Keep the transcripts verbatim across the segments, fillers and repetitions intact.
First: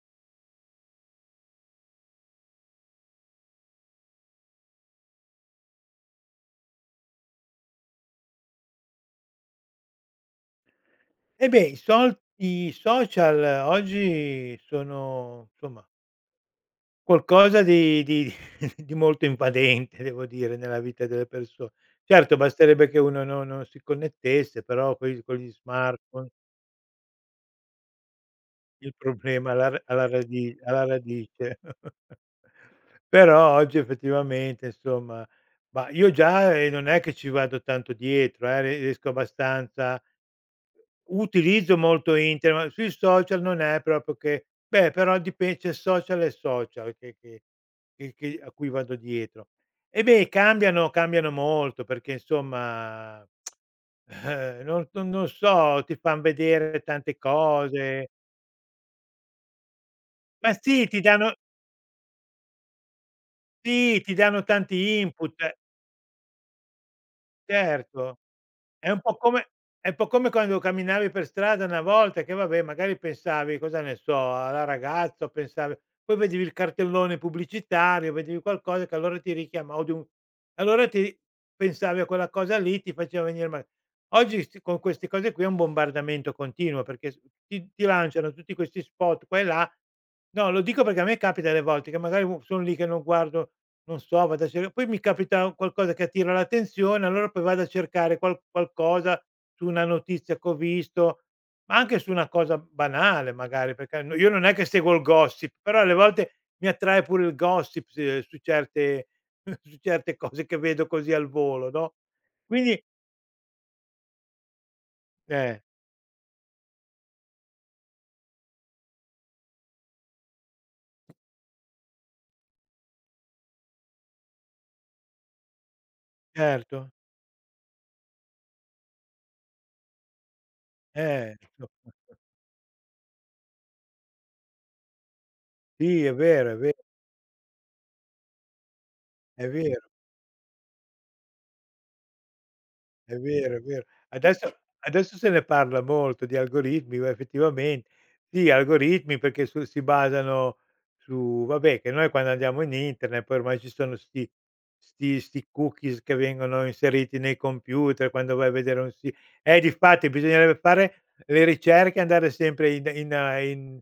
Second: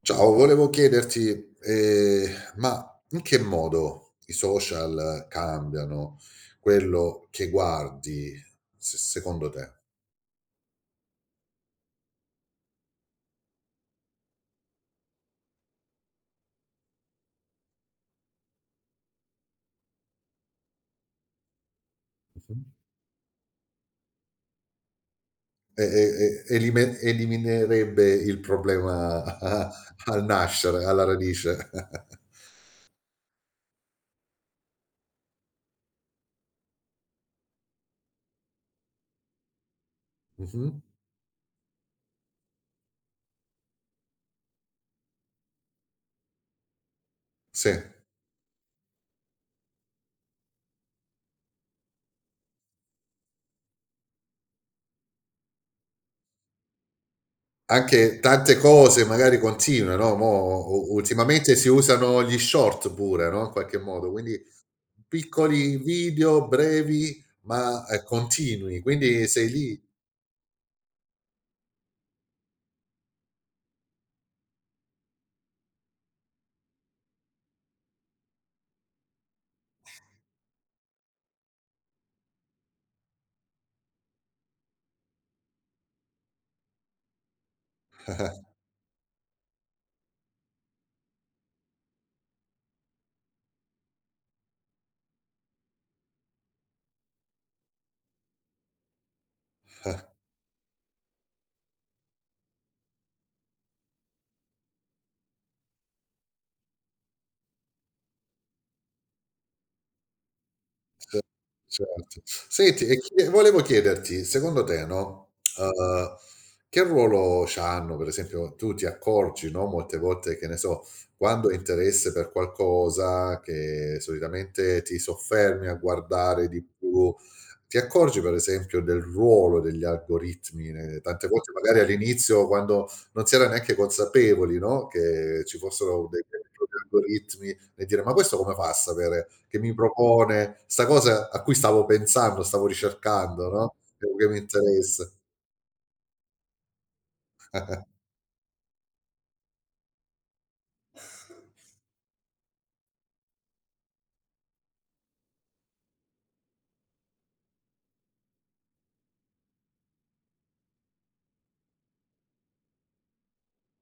Ciao, volevo chiederti, ehm, ma in che modo i social cambiano quello che guardi se secondo te? Eh beh, i sol i social oggi sono, insomma, qualcosa di di di molto invadente, devo dire, nella vita delle perso. Certo, Mh-mh. basterebbe che uno no non si connettesse, però poi con gli E e e smartphone elime Eliminerebbe il il problema problema alla ra alla al radi alla nascere, alla radice. radice. Però oggi effettivamente, insomma, ma io già, ehm, non è che ci vado tanto dietro, eh, riesco abbastanza. Mh-mh. Utilizzo molto internet, ma sui social non è proprio che, beh, però dipen c'è social e social che che Sì, che che a cui vado dietro. E beh, cambiano cambiano molto perché insomma, eh, non non non so, ti fan vedere tante cose. anche tante cose magari continue, no, Ma mo sì, u ti danno, ultimamente si usano gli short pure, no, in qualche sì, modo, ti quindi danno tanti input. piccoli video brevi ma eh, Certo, continui, è un po' quindi come sei lì. è un po' come quando camminavi per strada una volta che, vabbè, magari pensavi, cosa ne so, alla ragazza, o pensavi, poi vedevi il cartellone pubblicitario, vedevi qualcosa che allora ti richiama o di un, allora ti pensavi a quella cosa lì, ti faceva venire. Ma oggi st con queste cose qui è un bombardamento continuo perché s ti ti lanciano tutti questi spot qua e là. No, lo dico perché a me capita delle volte che magari u son lì che non guardo, non so, vado a cer poi mi capita qualcosa che attira l'attenzione, allora poi vado a cercare qual qualcosa su una notizia che ho visto, ma anche su una cosa banale magari, perché no, io non è che seguo il gossip, però alle volte mi attrae pure il gossip s su certe su certe cose che vedo così al volo, no, Certo. quindi Senti, e chie volevo chiederti, secondo te, no, eh, uhm, che ruolo c'hanno, per esempio, tu ti accorgi, no, molte volte, che ne so, quando hai interesse per qualcosa che solitamente ti soffermi a guardare di certo, più, ti accorgi, per esempio, del ruolo degli algoritmi, ne tante eh, volte magari insomma, all'inizio quando non si era neanche consapevoli, no, che ci sì, fossero è dei degli vero, è ve, algoritmi e dire: "Ma questo come fa a sapere è che mi vero. propone 'sta cosa a cui stavo pensando, stavo È ricercando, vero, no, è vero. o che mi Adesso, interessa?" adesso se ne parla molto di algoritmi, ma effettivamente sì, algoritmi perché su si basano su, vabbè, che noi quando andiamo in internet poi ormai ci sono 'sti 'sti 'sti cookies che vengono inseriti nei computer quando vai a vedere un si, eh, difatti bisognerebbe fare le ricerche e andare sempre in in, eh, in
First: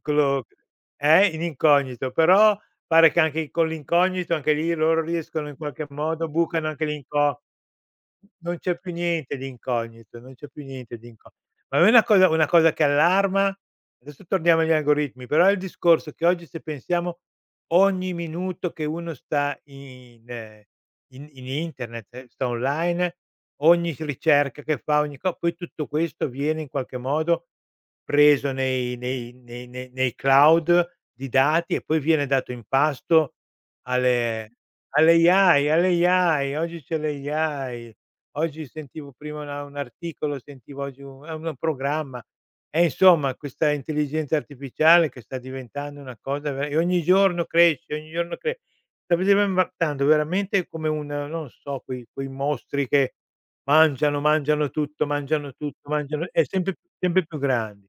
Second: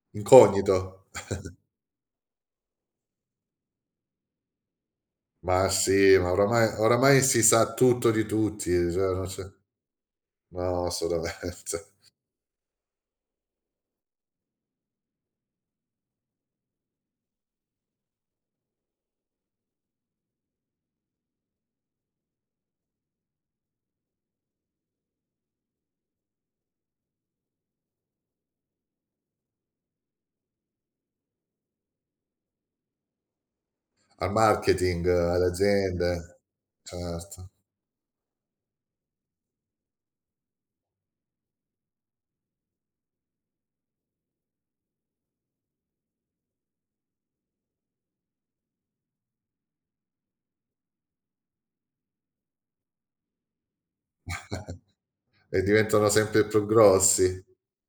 quello, Incognito. eh, in incognito, però pare che anche con l'incognito, anche lì loro riescono in Ma qualche sì, modo ma bucano oramai anche oramai l'inco. si sa tutto di Non tutti, c'è più cioè non niente c'è. di incognito, non c'è più No, niente di inco. Ma è assolutamente. una cosa, una cosa che allarma. Adesso torniamo agli algoritmi, però è il discorso che oggi se pensiamo ogni minuto che uno sta in, eh, in in internet, ehm, sta online, ogni s ricerca che fa, ogni co poi tutto questo viene in qualche modo preso nei nei nei nei nei cloud di dati e poi viene dato in pasto Al alle, marketing, alle alle A I, alle aziende, A I, oggi c'è certo. l'A I. Oggi sentivo prima una, un articolo, sentivo oggi un, è un programma. E insomma questa intelligenza artificiale che sta diventando una cosa ver e ogni giorno cresce, ogni giorno cre, sta diventando veramente come un, non so, quei quei mostri che mangiano, mangiano tutto, mangiano E tutto, diventano mangiano e sempre più sempre sempre più grossi. grandi.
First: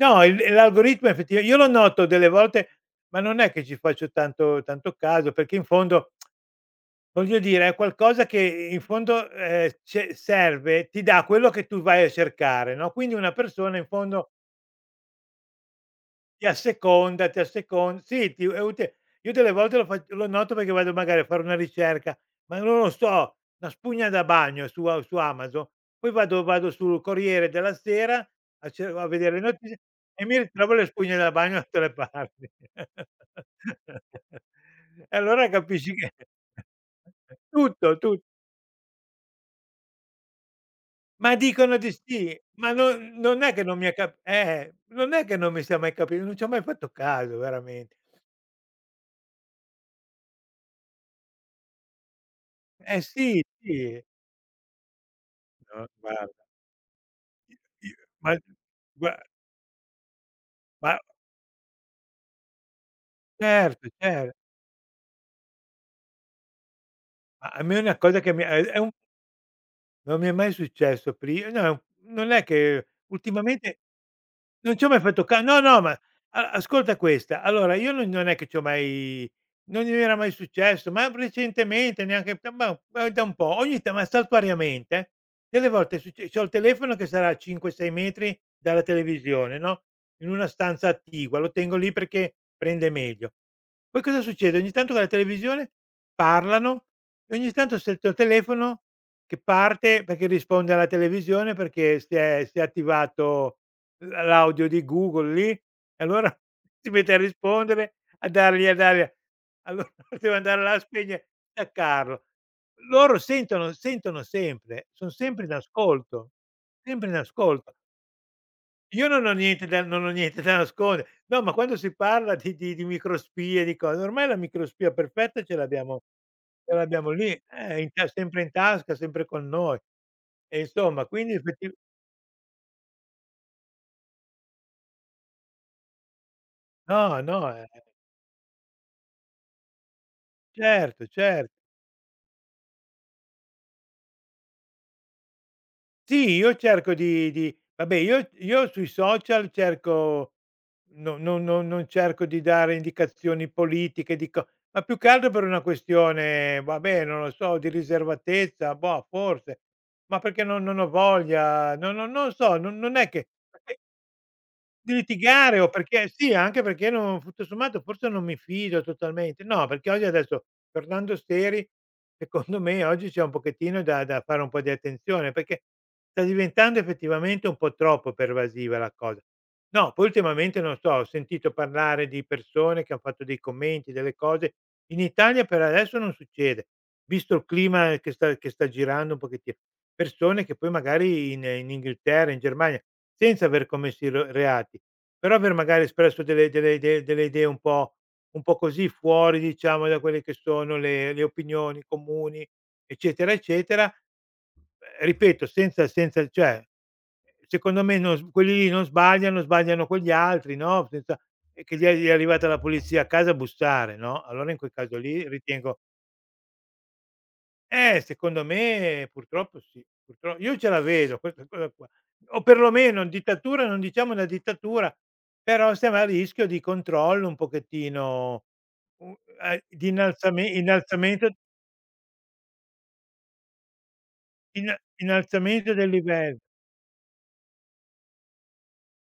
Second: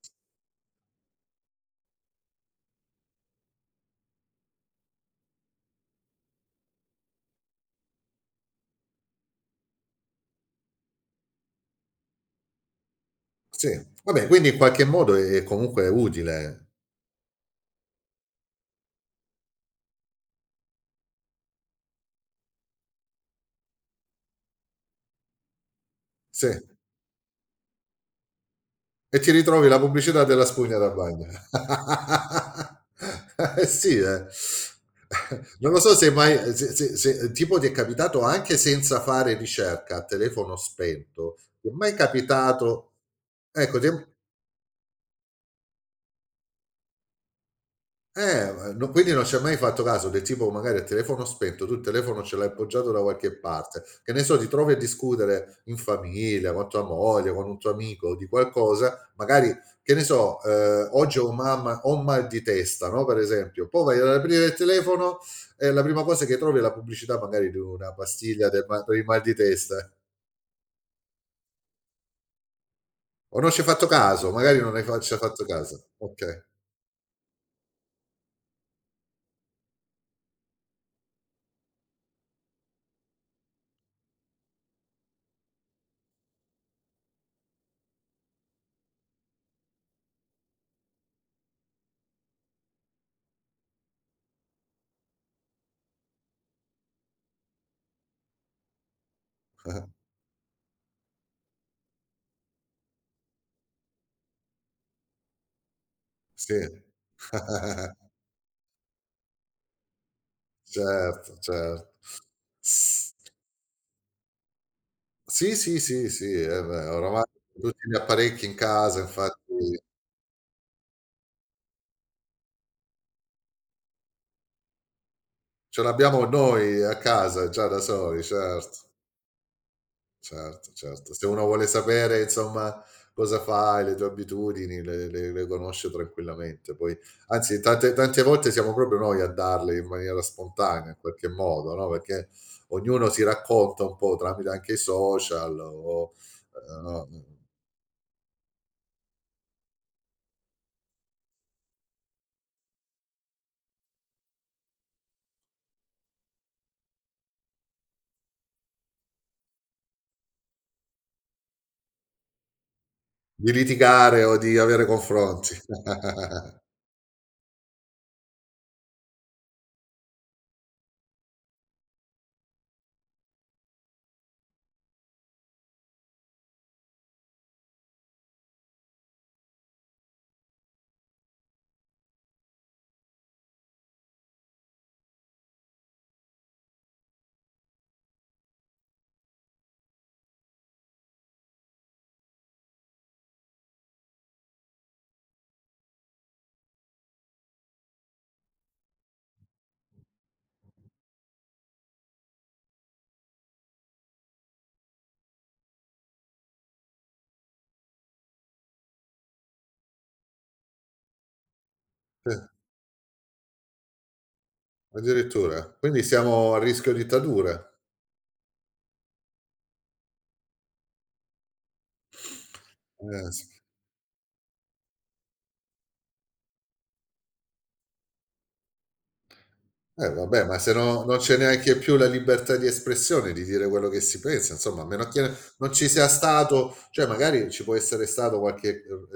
No, il l'algoritmo effettiva io lo noto delle volte, ma non è che ci faccio tanto tanto caso, perché in fondo, voglio dire, è qualcosa che in fondo, ehm, ce serve ti dà quello che tu vai a cercare, no, quindi una Sì, persona in vabbè, fondo quindi in qualche modo è comunque ti utile. asseconda, ti asseconda, sì, ti è utile. Io delle volte lo fac lo noto perché vado magari a fare una ricerca, ma non lo so, una spugna da bagno su a su Amazon, poi vado Sì. vado sul Corriere della Sera a ce a E ti vedere le ritrovi la notizie e pubblicità mi della ritrovo spugna le da spugne bagno. da bagno da tutte le parti. Eh sì, eh. E allora Non lo capisci so se che. mai, se, se- se- tipo ti è Tutto, tu. capitato anche senza fare ricerca a telefono Ma spento, ti è dicono di mai sì, ma capitato, non, non è che non ecco, mi ti è. è cap, eh, non è che non mi sia mai capi, non ci ho mai fatto caso veramente. Eh, no- quindi non ci hai mai fatto caso del tipo magari a telefono spento, tu il telefono ce l'hai appoggiato Eh da qualche sì, parte, sì. che ne so, ti trovi a discutere in No, guarda, famiglia, con tua moglie, con un tuo io, amico di ma, qualcosa, gua, magari, che ne so, eh, ma, oggi ho, mamma, ho un mal di testa, no? Per esempio, poi certo, vai ad cer, aprire il telefono e la prima cosa che trovi è la pubblicità ma magari di a me è una una cosa che mi è pastiglia del è ma- un, per il mal di testa. non mi è mai successo pri, no, non è che O non ci hai ultimamente. fatto caso, magari non Non ne ci ho mai fa- ci hai fatto ca, fatto no, no, ma caso. Ok, a ascolta questa, allora io non, non è che ci ho mai, non mi era mai successo, ma recentemente neanche, ma ma da un po', ogni ta, ma saltuariamente delle volte è succe c'ho il telefono che sarà a cinque, sei metri dalla televisione, no, in una stanza attigua, lo tengo lì perché prende meglio. Poi cosa succede? Ogni tanto con la televisione parlano e ogni tanto sento il tuo telefono che parte perché risponde alla televisione perché si è, si è attivato l, l'audio di Google lì, e allora sì, si mette a rispondere, a dargli, a dargli, allora devo andare là a spegne, certo, certo. staccarlo. Loro sentono, sentono sempre, son sempre in Sì, sì, sì, sì, ascolto, eh beh, sempre in oramai ascolto. tutti gli apparecchi in casa, Io non ho niente da, infatti non ho niente da nascondere. No, ma quando si parla di di di microspie, di cose, ormai la microspia perfetta ce ce l'abbiamo, l'abbiamo ce noi a l'abbiamo lì, casa già da eh, in ta, soli, sempre in certo, tasca, sempre con noi. E certo, insomma, certo. Se quindi uno vuole effetti, sapere, insomma, cosa fai, le tue abitudini, le le le conosce tranquillamente. Poi no, no, anzi eh, tante tante volte siamo proprio noi a darle in maniera spontanea, in certo, qualche cer. modo, no, perché ognuno si racconta un po' tramite anche i social o, Sì, io ehm, cerco no, di di vabbè, io io sui social cerco, no, non non non cerco di dare indicazioni politiche, di co, ma più che altro per una questione, vabbè, non lo so, di riservatezza, boh, forse, ma perché non, non ho voglia, no, no, non so, non, non è che di litigare o di avere di confronti. litigare o perché sì, anche perché non tutto sommato forse non mi fido totalmente. No, perché oggi adesso Fernando Steri, secondo me oggi c'è un pochettino da, da fare un po' di attenzione, perché sta diventando effettivamente un po' troppo pervasiva la cosa. No, poi ultimamente non so, ho sentito parlare di persone che han fatto dei commenti, delle cose, in Italia per adesso non succede, visto il clima che sta che sta girando un pochettino. Persone che poi magari in in Inghilterra, in Germania, senza aver commesso i re, reati, però aver magari espresso delle delle idee delle idee un po', un po' così fuori, diciamo, da quelle che sono le le opinioni comuni, eccetera, eccetera. Ehm, ripeto, senza senza, cioè, secondo me non s, quelli lì non sbagliano, sbagliano quegli altri, no, senza. E che gli è, gli è arrivata la polizia a casa a bussare, no, allora in quel caso lì Addirittura? ritengo, Quindi siamo a rischio dittatura. eh, secondo me purtroppo sì, purtro, io ce la vedo questa cosa qua. O perlomeno Eh, s dittatura, non diciamo una dittatura, però siamo a rischio di controllo un pochettino, u, ehm, di eh, vabbè, innalzame, ma se no non innalzamento, c'è neanche più la libertà di espressione, di dire quello che si pensa, inna, insomma, a meno che innalzamento non del ci sia livello. stato, cioè magari ci può essere stato qualche, ehm,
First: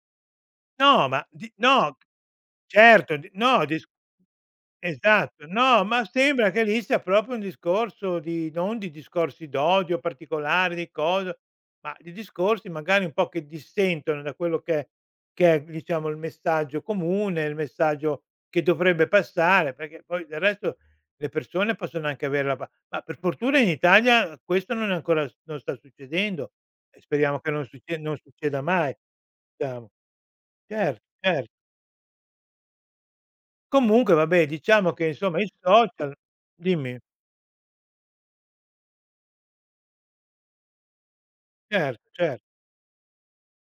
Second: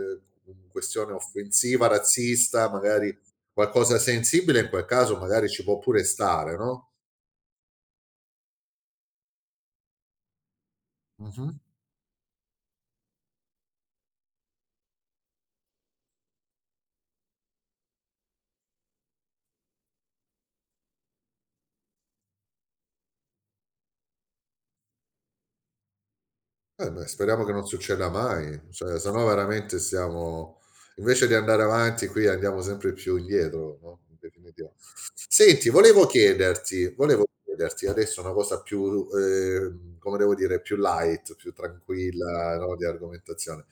ehm, No, questione ma di offensiva, no, razzista, certo, magari di no, dis, qualcosa sensibile, in quel caso esatto, magari ci può no, pure ma sembra stare, che lì no? sia proprio un discorso di non di discorsi d'odio particolari, di cosa, Mh-mh. ma di discorsi magari un po' che dissentono da quello che che è, diciamo, il messaggio comune, il messaggio che dovrebbe passare, perché poi del resto le persone possono anche avere la pa, ma per fortuna in Italia questo non è ancora non sta succedendo, Eh e beh, speriamo speriamo che che non non succe, succeda non succeda mai, mai, cioè se no veramente diciamo. siamo, Cer invece di cer, andare avanti qui andiamo sempre più indietro, no, comunque in vabbè definitiva. diciamo che insomma i Senti, volevo social, chiederti dimmi, volevo chiederti adesso una cosa più, ehm, come devo dire, più light, più certo, certo, tranquilla, no, di argomentazione.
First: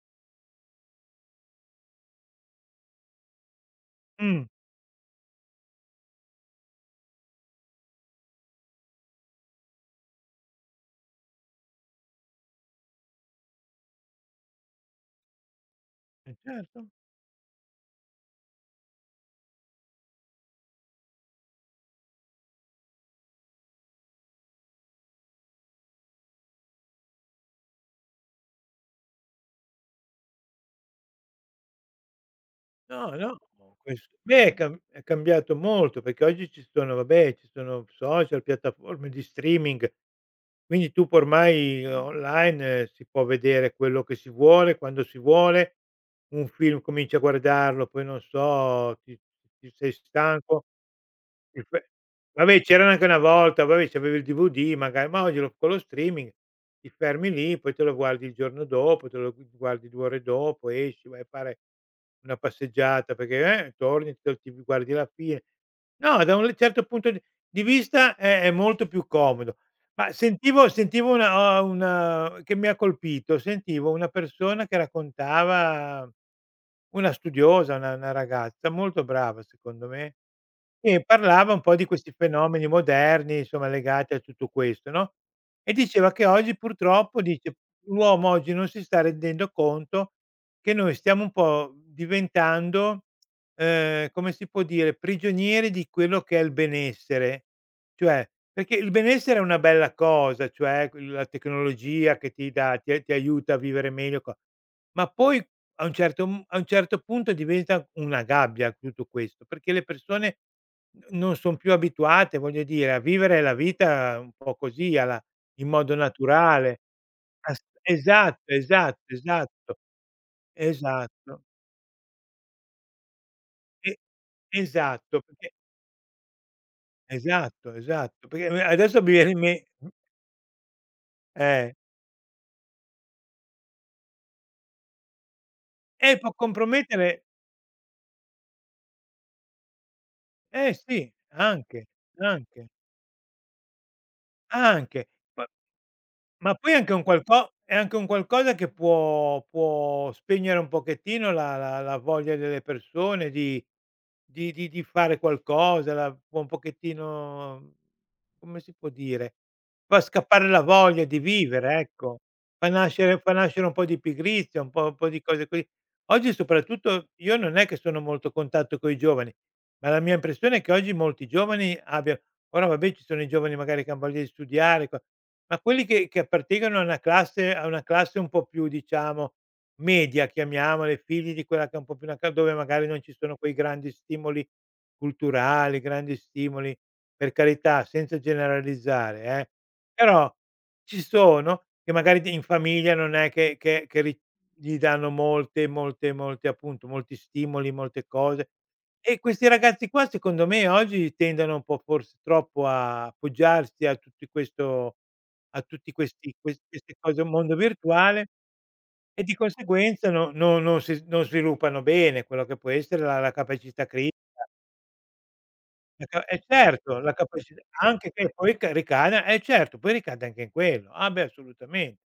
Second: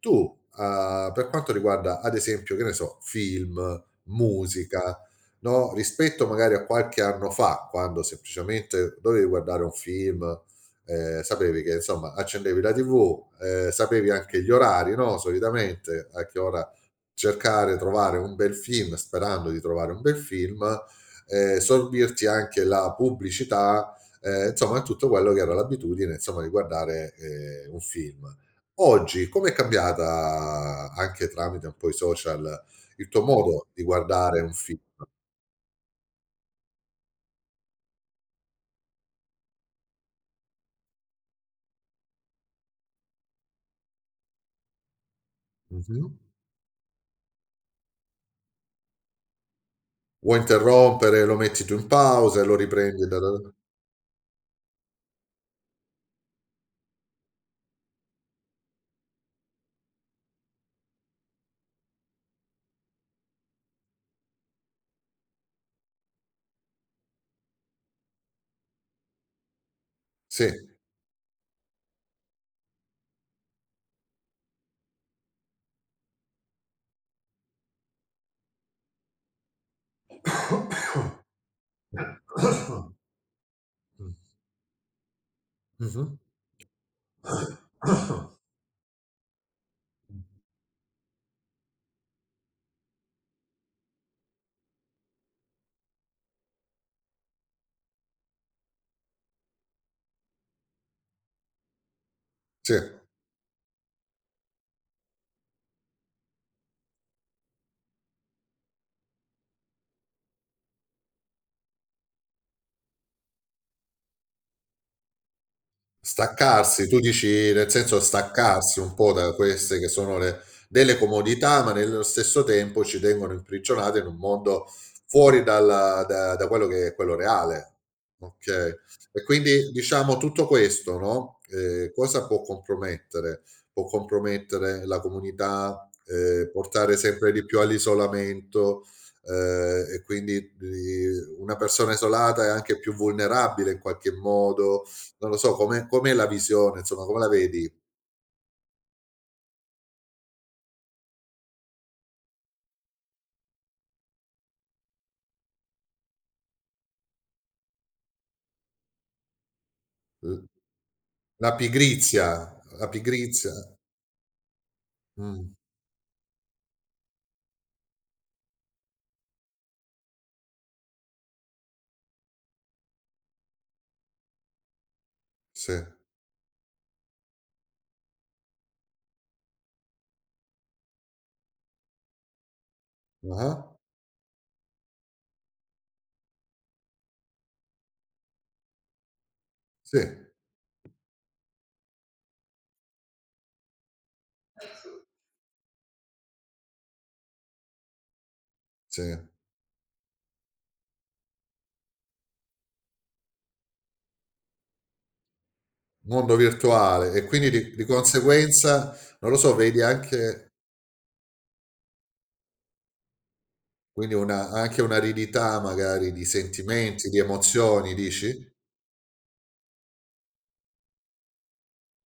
Tu, uhm, per quanto riguarda ad esempio, che ne so, film, mh, musica, no, rispetto magari a qualche anno fa, quando semplicemente dovevi guardare un film, ehm, sapevi che insomma accendevi la T V, ehm, sapevi anche gli orari, no, solitamente a eh che ora certo, cercare, trovare un bel film, sperando di trovare un bel film, ehm, sorbirti anche la pubblicità, ehm, insomma tutto quello che era l'abitudine insomma di guardare, ehm, un film. Oggi com'è cambiata, anche tramite un po' i social, il no, tuo no. modo di Questo guardare beh un è cam, film? è cambiato molto perché oggi ci sono, vabbè, ci sono social, piattaforme di streaming, quindi tu può ormai online eh, si può vedere quello che si vuole, quando si vuole, Mh-mh. un film cominci a guardarlo, poi non so, ti ti sei Vuoi stanco. interrompere, lo Il metti tu in fe, pausa e lo vabbè c'erano anche riprendi una da da volta, vabbè c'avevi il D V D magari, ma oggi lo con lo streaming ti fermi lì, poi te lo guardi il giorno dopo, te lo gu guardi due ore dopo, esci, vai a fare una passeggiata perché, eh, torni, te lo, ti guardi la fine. No, da un certo punto di di vista è è molto più comodo. Ma sì. sentivo, sentivo una, uhm, una che mi ha colpito, sentivo una persona che raccontava, una studiosa, una una ragazza molto brava secondo me, e parlava un po' di questi fenomeni moderni, insomma, legati a tutto questo, no, e Mh-mh. diceva che oggi purtroppo, dice: "L'uomo oggi non si sta rendendo conto che noi stiamo un po' diventando, ehm, come si può dire, prigionieri di quello che è il benessere". Cioè, perché il benessere è una bella cosa, cioè q la tecnologia che ti Sì. dà ti ti aiuta a vivere meglio e co, ma poi a un certo m a un certo punto diventa una gabbia tutto questo, perché le persone n, non son più abituate, voglio dire, a vivere la vita un po' così, alla, in modo naturale. Staccarsi, tu dici As, nel senso esatto, staccarsi un esatto, po' da esatto, queste che sono le delle esatto. comodità, ma nello stesso tempo ci tengono E, imprigionati in un mondo esatto, fuori perché, dalla da da quello che è quello esatto, reale. esatto, perché a me Okay. adesso mi E viene in me, quindi diciamo tutto questo, no, eh, ehm, cosa può compromettere? Può compromettere la comunità, eh, può ehm, portare compromettere, sempre di più all'isolamento, ehm, e quindi eh sì, di una anche, persona isolata è anche, anche più vulnerabile in qualche modo, anche. non lo P, so, come com'è la ma poi visione, anche un insomma, come la qualco, vedi? è anche un qualcosa che può, può spegnere un pochettino la, la, la voglia delle persone di di di di fare qualcosa, la può un pochettino, come si può dire, fa L scappare la voglia di la vivere, ecco. pigrizia, Fa la nascere fa pigrizia nascere un po' di pigrizia, un po' un po' di cose mh, così. Oggi soprattutto io non è che sono molto a contatto coi giovani, ma la mia impressione è che oggi molti giovani abbia ora vabbè ci sono i giovani magari che han voglia di studiare qua, ma sì, quelli che che appartengono a una classe a una classe un po' più, diciamo, media, chiamiamola, i figli di quella che è un po' più una ca dove magari non ci sono quei ah-ah, grandi stimoli culturali, grandi stimoli, per carità, senza generalizzare, eh, sì, però ci sono che magari d in famiglia non è che che che ri gli danno molte, molte, molte, appunto, molti stimoli, molte cose. sì, E questi ragazzi qua secondo me oggi tendono un po', forse troppo, a appoggiarsi a tutti questo, a tutti questi mondo ques queste virtuale cose, e un quindi mondo di di virtuale, conseguenza, e non di lo so, vedi conseguenza no anche no non si non sviluppano bene quello che può essere la la capacità cri quindi una anche un'aridità la magari ca di eh, certo, sentimenti, la di capaci emozioni anche che dici? poi ca ricada, eh certo, poi ricade anche in quello. Ah beh, assolutamente,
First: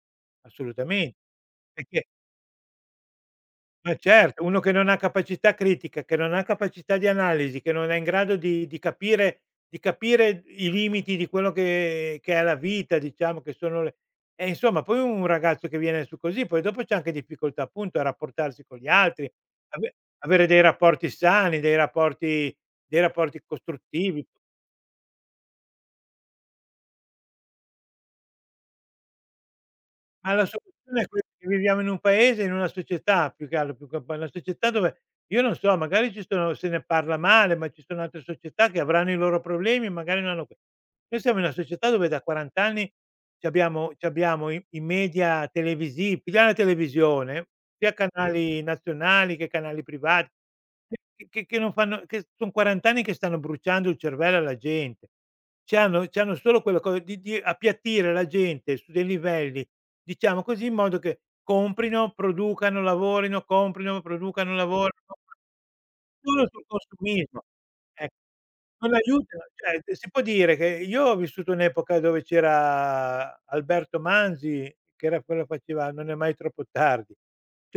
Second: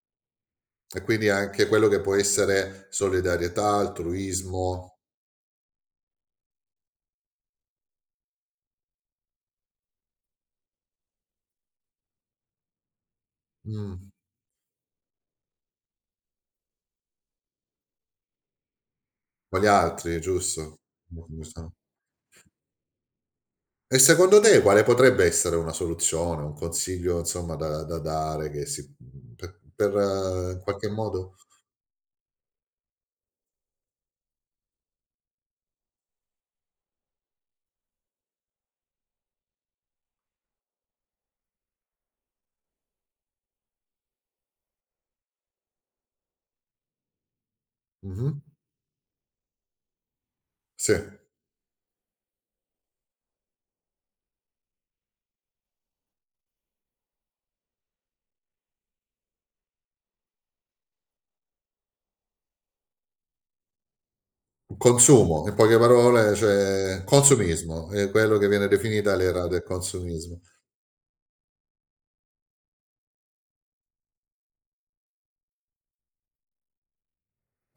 E assolutamen quindi anche quello che perché può essere solidarietà, ma certo, uno che non ha altruismo, capacità critica, che non ha capacità di analisi, che non è in grado di di capire, di capire i limiti di quello che che è la vita, diciamo, che sono le, mh, e insomma poi un ragazzo che viene su così, poi dopo c'è anche difficoltà, appunto, a rapportarsi con gli altri, con gli ave altri, avere dei giusto? rapporti sani, dei rapporti dei rapporti E costruttivi. secondo te quale potrebbe essere una soluzione, un consiglio insomma da da dare che si mhmm, per per Ma la eh, in qualche soluzione è quella modo che viviamo in un paese, in una società più che altro, più che poi una società dove, io non so, magari ci sono, se ne parla male, ma ci sono altre società che avranno i loro problemi e magari non hanno que noi siamo in una società dove da quaranta anni c'abbiamo c'abbiamo i i media televisi pigliamo la televisione, sia mh-mh, canali nazionali che canali privati, sì, che che che non fanno che son quaranta anni che stanno bruciando il cervello alla gente. Ci hanno ci hanno solo quella cosa di di appiattire la gente su dei livelli, diciamo così, in modo che comprino, producano, lavorino, comprino, producano, lavorino, consumo, in poche parole solo sul cioè consumismo. consumismo, è Ecco, quello che viene non definita aiutano, l'era del cioè d si può consumismo. dire che io ho vissuto un'epoca dove c'era Alberto Manzi, che era quello che faceva "Non è mai troppo tardi".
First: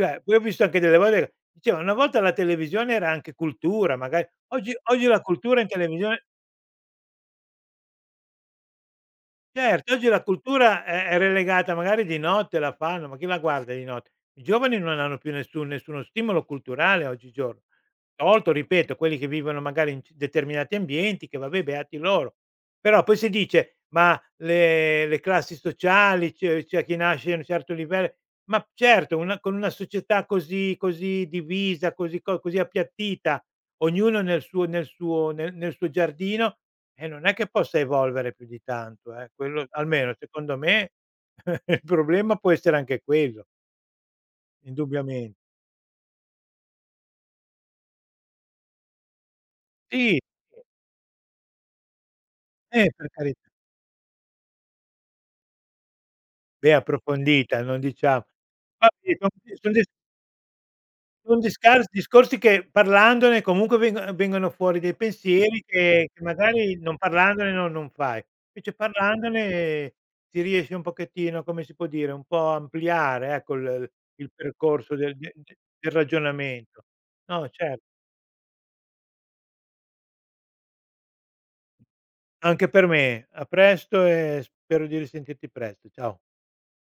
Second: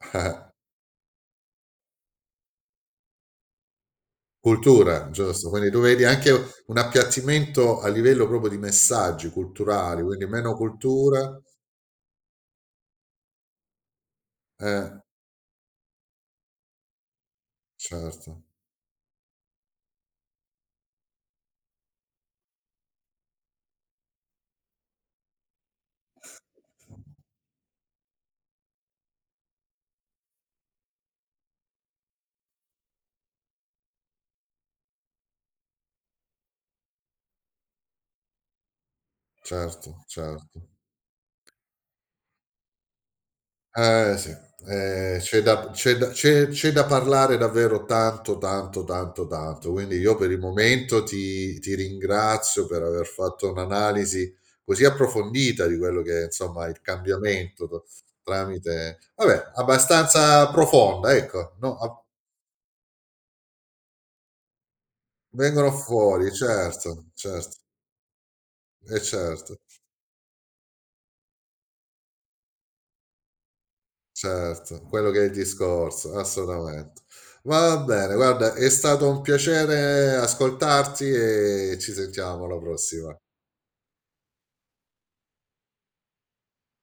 poi ho Eh, visto anche delle volte diceva: "Una volta la televisione era anche cultura, magari". Oggi oggi cultura, la giusto, cultura in quindi tu vedi televisione, anche un appiattimento a livello proprio di messaggi certo, culturali, oggi la quindi meno cultura è è cultura relegata, magari di notte la fanno, ma chi la guarda di notte? I giovani eh, non hanno più nessun nessuno stimolo culturale oggigiorno, certo, tolto, ripeto, quelli che vivono magari in c determinati ambienti, che vabbè, beati loro. Però poi si dice: "Ma le le classi sociali, c'è c'è chi nasce a un certo livello". Ma certo, una con una società così, così divisa, così co così appiattita, ognuno nel suo nel suo nel nel suo giardino, eh, non è che possa evolvere più di tanto, eh, quello certo, almeno secondo certo. me il problema può essere anche quello, Eh sì, ehm, indubbiamente. c'è da c'è da c'è c'è da parlare davvero tanto, tanto, tanto, tanto. Quindi io Sì, per il momento ti ti ringrazio sì, per eh, aver per carità. fatto un'analisi così approfondita di quello che è, insomma, Beh, il approfondita, cambiamento non t diciamo. tramite Vabbè, son vabbè, son dis abbastanza profonda, son ecco, no, discars a discorsi che, parlandone, comunque vengo vengono fuori dei pensieri vengono che che fuori, magari non certo, parlandone, certo, no non fai. Invece eh certo. parlandone si riesce un pochettino, come si può dire, un po' a ampliare, ecco, il il Certo, percorso quello del che è il de de del discorso, ragionamento. assolutamente. No, Va cer bene, guarda, è stato un piacere ascoltarti e ci sentiamo alla anche per prossima. me. A presto e spero di risentirti presto. Ciao.